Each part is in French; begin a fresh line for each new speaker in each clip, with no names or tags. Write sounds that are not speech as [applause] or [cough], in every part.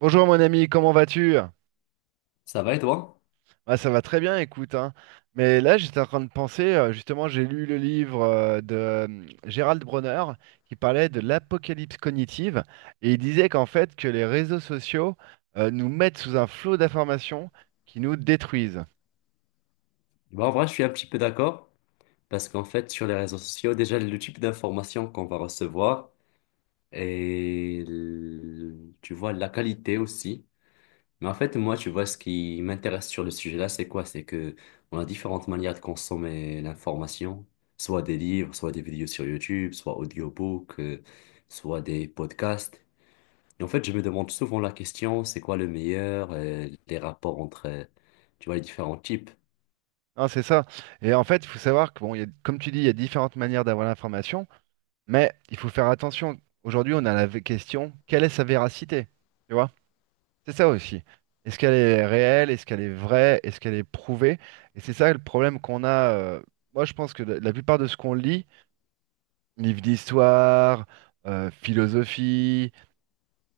Bonjour mon ami, comment vas-tu?
Ça va et toi?
Ça va très bien, écoute, hein. Mais là, j'étais en train de penser, justement, j'ai lu le livre de Gérald Bronner qui parlait de l'apocalypse cognitive et il disait que les réseaux sociaux nous mettent sous un flot d'informations qui nous détruisent.
Bah, en vrai, je suis un petit peu d'accord parce qu'en fait, sur les réseaux sociaux, déjà, le type d'information qu'on va recevoir et tu vois la qualité aussi. Mais en fait, moi, tu vois, ce qui m'intéresse sur le sujet-là, c'est quoi? C'est que on a différentes manières de consommer l'information, soit des livres, soit des vidéos sur YouTube, soit audiobooks, soit des podcasts. Et en fait, je me demande souvent la question, c'est quoi le meilleur, les rapports entre, tu vois, les différents types.
Hein, c'est ça. Et en fait, il faut savoir que, bon, comme tu dis, il y a différentes manières d'avoir l'information, mais il faut faire attention. Aujourd'hui, on a question, quelle est sa véracité? Tu vois? C'est ça aussi. Est-ce qu'elle est réelle? Est-ce qu'elle est vraie? Est-ce qu'elle est prouvée? Et c'est ça le problème qu'on a. Moi, je pense que la plupart de ce qu'on lit, livres d'histoire, philosophie,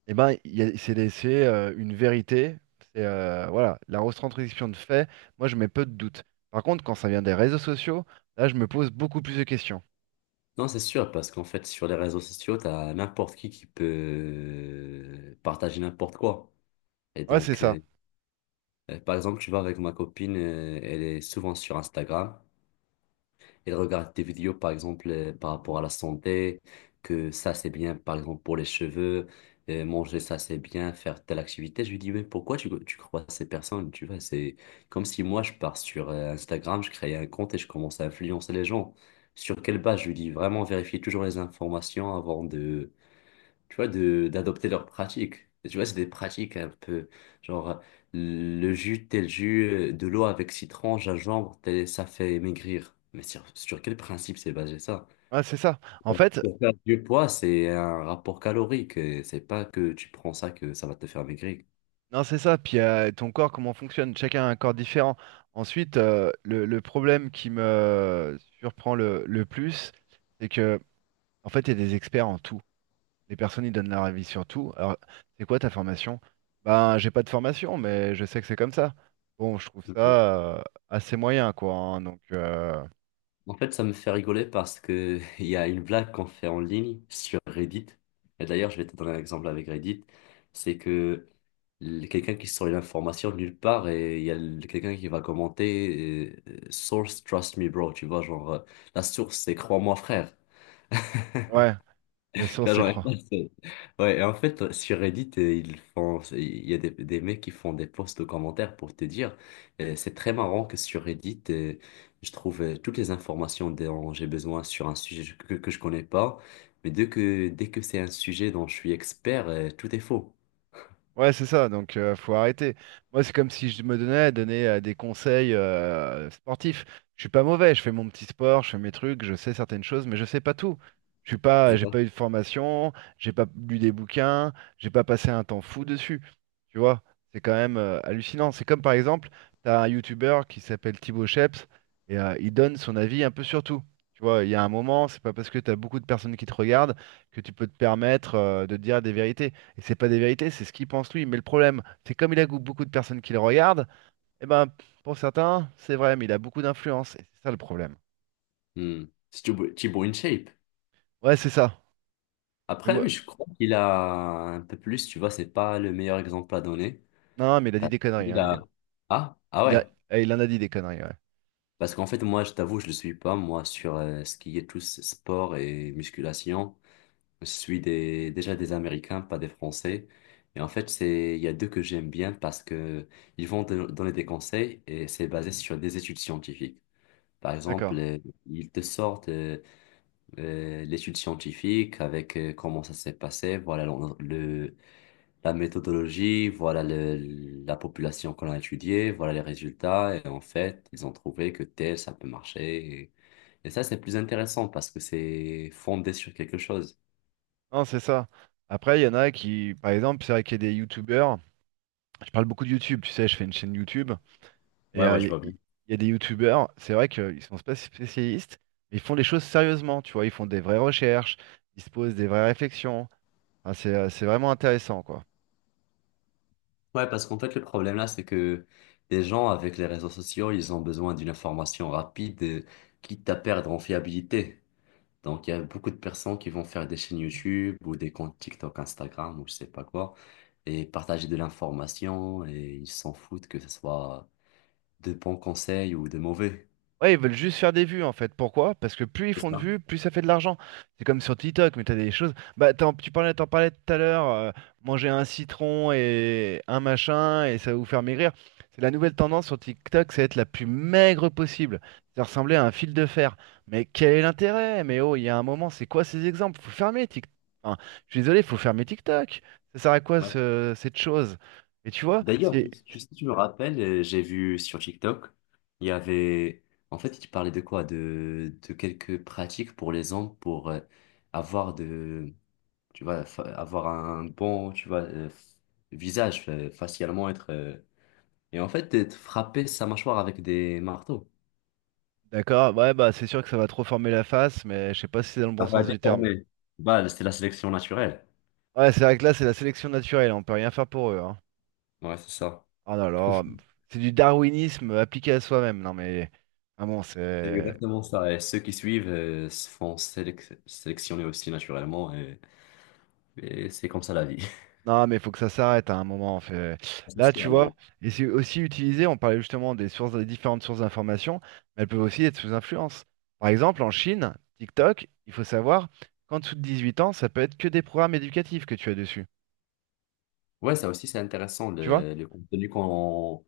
eh ben, c'est laissé une vérité. C'est voilà, la retranscription de faits. Moi, je mets peu de doute. Par contre, quand ça vient des réseaux sociaux, là, je me pose beaucoup plus de questions.
Non, c'est sûr, parce qu'en fait, sur les réseaux sociaux, t'as n'importe qui peut partager n'importe quoi. Et
Ouais, c'est
donc,
ça.
par exemple, tu vois, avec ma copine, elle est souvent sur Instagram, ils regardent des vidéos, par exemple, par rapport à la santé, que ça, c'est bien, par exemple, pour les cheveux, manger ça, c'est bien, faire telle activité. Je lui dis, mais pourquoi tu crois à ces personnes? Tu vois, c'est comme si moi, je pars sur Instagram, je crée un compte et je commence à influencer les gens. Sur quelle base? Je lui dis, vraiment, vérifier toujours les informations avant de, tu vois, d'adopter leurs pratiques. Et tu vois, c'est des pratiques un peu, genre, le jus, tel jus, de l'eau avec citron, gingembre, ça fait maigrir. Mais sur quel principe c'est basé ça?
Ouais, c'est ça.
Pour faire du poids, c'est un rapport calorique. Et c'est pas que tu prends ça que ça va te faire maigrir.
Non, c'est ça. Puis ton corps, comment fonctionne? Chacun a un corps différent. Ensuite, le problème qui me surprend le plus, c'est que, en fait, il y a des experts en tout. Les personnes, ils donnent leur avis sur tout. Alors, c'est quoi ta formation? Ben, j'ai pas de formation, mais je sais que c'est comme ça. Bon, je trouve
Mhm.
ça assez moyen, quoi. Hein.
En fait, ça me fait rigoler parce que [laughs] il y a une blague qu'on fait en ligne sur Reddit. Et d'ailleurs, je vais te donner un exemple avec Reddit. C'est que quelqu'un qui sort une information de nulle part et il y a quelqu'un qui va commenter source trust me bro, tu vois, genre, la source c'est crois-moi frère.
Ouais,
[laughs] Tu
la source,
vois,
c'est
genre,
croire.
[laughs] c'est- ouais. Et en fait, sur Reddit ils font il y a des mecs qui font des posts de commentaires pour te dire. C'est très marrant que sur Reddit, je trouve toutes les informations dont j'ai besoin sur un sujet que je connais pas, mais dès que c'est un sujet dont je suis expert, tout est faux.
Ouais, c'est ça, donc faut arrêter. Moi, c'est comme si je me donnais à donner des conseils sportifs. Je suis pas mauvais, je fais mon petit sport, je fais mes trucs, je sais certaines choses, mais je sais pas tout. Je suis pas, j'ai pas
Exact.
eu de formation, j'ai pas lu des bouquins, j'ai pas passé un temps fou dessus. Tu vois, c'est quand même hallucinant. C'est comme par exemple, t'as un youtubeur qui s'appelle Thibaut Sheps et il donne son avis un peu sur tout. Tu vois, il y a un moment, c'est pas parce que t'as beaucoup de personnes qui te regardent que tu peux te permettre de dire des vérités. Et c'est pas des vérités, c'est ce qu'il pense lui. Mais le problème, c'est comme beaucoup de personnes qui le regardent, et ben pour certains, c'est vrai, mais il a beaucoup d'influence. Et c'est ça le problème.
Hmm. Tu es in shape.
Ouais, c'est ça. Mais
Après,
moi...
lui, je crois qu'il a un peu plus, tu vois, c'est pas le meilleur exemple à donner.
Non, mais il a dit
Parce
des conneries,
qu'il
hein, lui.
a...
Hein.
Ah, ah
Il a...
ouais.
Eh, il en a dit des conneries, ouais.
Parce qu'en fait, moi, je t'avoue, je le suis pas, moi, sur ce qui est tout ce sport et musculation. Je suis déjà des Américains, pas des Français. Et en fait, c'est, il y a deux que j'aime bien parce que ils vont te donner des conseils et c'est basé sur des études scientifiques. Par
D'accord.
exemple, ils te sortent l'étude scientifique avec comment ça s'est passé, voilà le, la méthodologie, voilà la population qu'on a étudiée, voilà les résultats. Et en fait, ils ont trouvé que tel, ça peut marcher. Et ça, c'est plus intéressant parce que c'est fondé sur quelque chose.
Non, c'est ça. Après, il y en a qui, par exemple, c'est vrai qu'il y a des youtubeurs. Je parle beaucoup de YouTube, tu sais, je fais une chaîne YouTube. Et
Ouais, ouais, je vois bien.
il y a des youtubeurs, c'est vrai qu'ils sont pas spécialistes, mais ils font les choses sérieusement, tu vois. Ils font des vraies recherches, ils se posent des vraies réflexions. Enfin, c'est vraiment intéressant, quoi.
Ouais, parce qu'en fait, le problème là, c'est que les gens avec les réseaux sociaux, ils ont besoin d'une information rapide, quitte à perdre en fiabilité. Donc, il y a beaucoup de personnes qui vont faire des chaînes YouTube ou des comptes TikTok, Instagram ou je sais pas quoi, et partager de l'information et ils s'en foutent que ce soit de bons conseils ou de mauvais.
Ouais, ils veulent juste faire des vues en fait. Pourquoi? Parce que plus ils
C'est
font de
ça.
vues, plus ça fait de l'argent. C'est comme sur TikTok, mais t'as des choses. Bah, tu parlais, t'en parlais tout à l'heure, manger un citron et un machin et ça va vous faire maigrir. C'est la nouvelle tendance sur TikTok, c'est être la plus maigre possible. Ça ressemblait à un fil de fer. Mais quel est l'intérêt? Mais oh, il y a un moment, c'est quoi ces exemples? Faut fermer TikTok. Enfin, je suis désolé, faut fermer TikTok. Ça sert à quoi
Ouais.
cette chose? Et tu vois,
D'ailleurs,
c'est.
si tu me rappelles, j'ai vu sur TikTok, il y avait, en fait, tu parlais de quoi? De quelques pratiques pour les hommes pour avoir de, tu vois, avoir un bon, tu vois, visage, facialement être, et en fait, être frapper sa mâchoire avec des marteaux.
D'accord, ouais, bah c'est sûr que ça va trop former la face, mais je sais pas si c'est dans le bon
Ça va
sens du terme.
déformer. Bah, c'est la sélection naturelle.
Ouais, c'est vrai que là, c'est la sélection naturelle, on peut rien faire pour eux, hein.
Ouais, c'est ça.
Ah non alors, c'est du darwinisme appliqué à soi-même, non mais. Ah bon,
C'est
c'est.
exactement ça. Et ceux qui suivent se font sélectionner aussi naturellement. Et c'est comme ça la vie. [laughs]
Non, mais il faut que ça s'arrête hein, à un moment, en fait.
C'est
Là, tu
sûr, non,
vois,
non.
et c'est aussi utilisé, on parlait justement des sources, des différentes sources d'information, mais elles peuvent aussi être sous influence. Par exemple, en Chine, TikTok, il faut savoir qu'en dessous de 18 ans, ça peut être que des programmes éducatifs que tu as dessus,
Ouais, ça aussi, c'est intéressant,
tu vois?
le contenu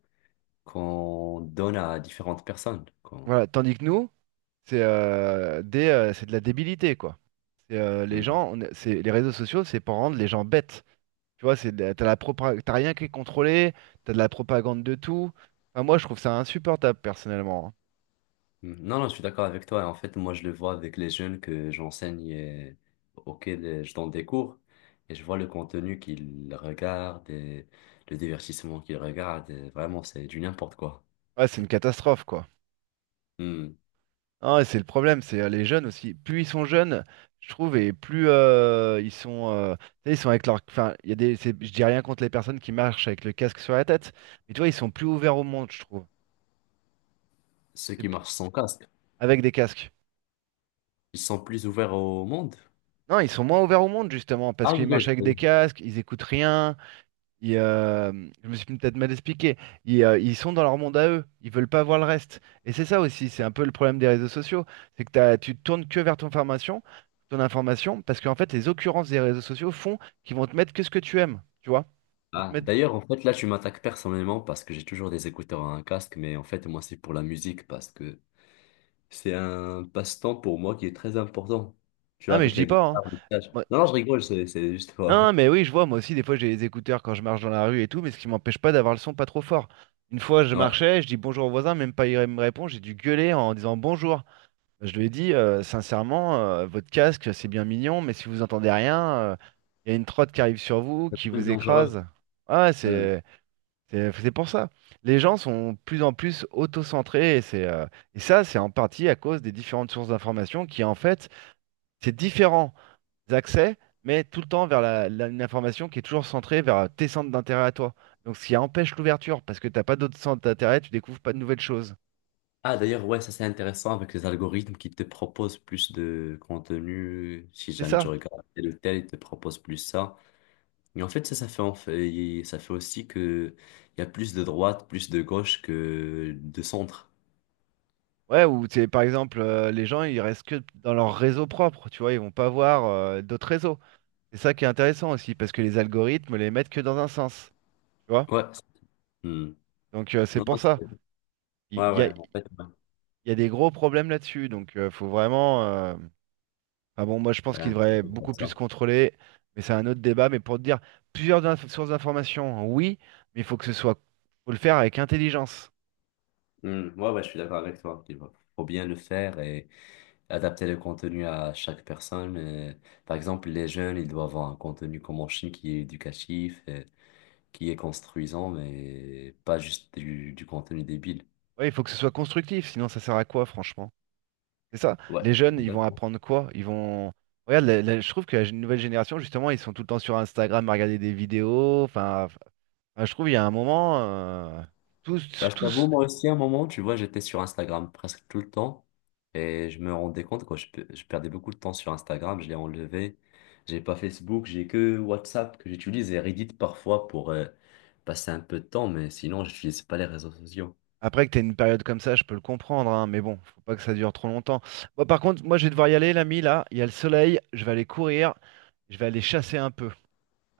qu'on donne à différentes personnes.
Voilà, tandis que nous, c'est de la débilité, quoi. C'est, les
Mm.
gens, on est- c'est, les réseaux sociaux, c'est pour rendre les gens bêtes. Tu vois, t'as rien qui est contrôlé, t'as de la propagande de tout. Enfin, moi, je trouve ça insupportable, personnellement. Hein.
Mm. Non, non, je suis d'accord avec toi. En fait, moi, je le vois avec les jeunes que j'enseigne, auxquels je donne des cours. Et je vois le contenu qu'ils regardent et le divertissement qu'ils regardent. Et vraiment, c'est du n'importe quoi.
Ouais, c'est une catastrophe, quoi.
Mm.
Ah, et c'est le problème, c'est les jeunes aussi. Plus ils sont jeunes, je trouve, et plus ils sont, tu sais, ils sont avec leur, enfin, il y a des, c'est- je dis rien contre les personnes qui marchent avec le casque sur la tête, mais tu vois, ils sont plus ouverts au monde, je trouve,
Ceux qui
C'est-
marchent sans casque.
avec des casques.
Ils sont plus ouverts au monde?
Non, ils sont moins ouverts au monde, justement, parce
Ah
qu'ils
oui, oui,
marchent
je
avec des
connais.
casques, ils écoutent rien. Ils, euh, Je me suis peut-être mal expliqué. Ils sont dans leur monde à eux. Ils veulent pas voir le reste. Et c'est ça aussi, c'est un peu le problème des réseaux sociaux. C'est que tu te tournes que vers ton formation, ton information, parce qu'en fait, les occurrences des réseaux sociaux font qu'ils vont te mettre que ce que tu aimes, tu vois? Ils vont te
Ah,
mettre...
d'ailleurs, en fait, là, tu m'attaques personnellement parce que j'ai toujours des écouteurs à un casque, mais en fait, moi, c'est pour la musique parce que c'est un passe-temps pour moi qui est très important. Tu
Non,
vois,
mais je
avec la
dis pas, hein.
guitare, le solfège.
Moi,
Non, non, je rigole, c'est juste
hein,
quoi.
mais
[laughs]
oui, je vois, moi aussi, des fois j'ai les écouteurs quand je marche dans la rue et tout, mais ce qui m'empêche pas d'avoir le son pas trop fort. Une fois, je
Ouais,
marchais, je dis bonjour au voisin, même pas il me répond, j'ai dû gueuler en disant bonjour. Je lui ai dit, sincèrement, votre casque, c'est bien mignon, mais si vous entendez rien, il y a une trotte qui arrive sur vous, qui
c'est très
vous
dangereux.
écrase. Ah, ouais,
Hmm.
c'est pour ça. Les gens sont de plus en plus autocentrés, et ça, c'est en partie à cause des différentes sources d'information qui, en fait, c'est différent des accès, mais tout le temps vers une information qui est toujours centrée vers tes centres d'intérêt à toi. Donc ce qui empêche l'ouverture, parce que t'as pas d'autres centres d'intérêt, tu découvres pas de nouvelles choses.
Ah, d'ailleurs, ouais, ça, c'est intéressant avec les algorithmes qui te proposent plus de contenu. Si
C'est
jamais tu
ça.
regardes tel ou tel, ils te proposent plus ça. Mais en fait, ça fait aussi que il y a plus de droite, plus de gauche que de centre.
Ouais, ou c'est par exemple, les gens, ils restent que dans leur réseau propre, tu vois, ils vont pas voir d'autres réseaux. C'est ça qui est intéressant aussi, parce que les algorithmes les mettent que dans un sens, tu vois.
Ouais. Hmm.
Donc c'est
Non,
pour
non,
ça.
c'est- ouais, ouais, en fait,
Il
ouais.
y a des gros problèmes là-dessus, donc faut vraiment... Ah bon, moi je pense
Ouais,
qu'il
un truc
devrait
comme
beaucoup plus se
ça.
contrôler, mais c'est un autre débat. Mais pour te dire, sources d'informations, oui, mais il faut que ce soit, faut le faire avec intelligence.
Hmm. Ouais, ouais, je suis d'accord avec toi. Il faut bien le faire et adapter le contenu à chaque personne. Par exemple, les jeunes, ils doivent avoir un contenu comme en Chine qui est éducatif, qui est construisant, mais pas juste du contenu débile.
Oui, il faut que ce soit constructif, sinon ça sert à quoi, franchement? C'est ça.
Ouais,
Les jeunes, ils vont
exactement.
apprendre quoi? Ils vont. Regarde, je trouve que nouvelle génération, justement, ils sont tout le temps sur Instagram à regarder des vidéos. Enfin, je trouve il y a un moment,
Bah,
tous,
je t'avoue,
tous.
moi aussi, à un moment, tu vois, j'étais sur Instagram presque tout le temps et je me rendais compte que je perdais beaucoup de temps sur Instagram, je l'ai enlevé. J'ai pas Facebook, j'ai que WhatsApp que j'utilise et Reddit parfois pour passer un peu de temps, mais sinon, j'utilise pas les réseaux sociaux.
Après que tu une période comme ça, je peux le comprendre, hein, mais bon, faut pas que ça dure trop longtemps. Moi, par contre, moi, je vais devoir y aller, l'ami, là. Il y a le soleil, je vais aller courir, je vais aller chasser un peu.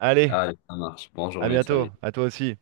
Allez,
Allez, ça marche. Bonne
à
journée,
bientôt,
salut.
à toi aussi.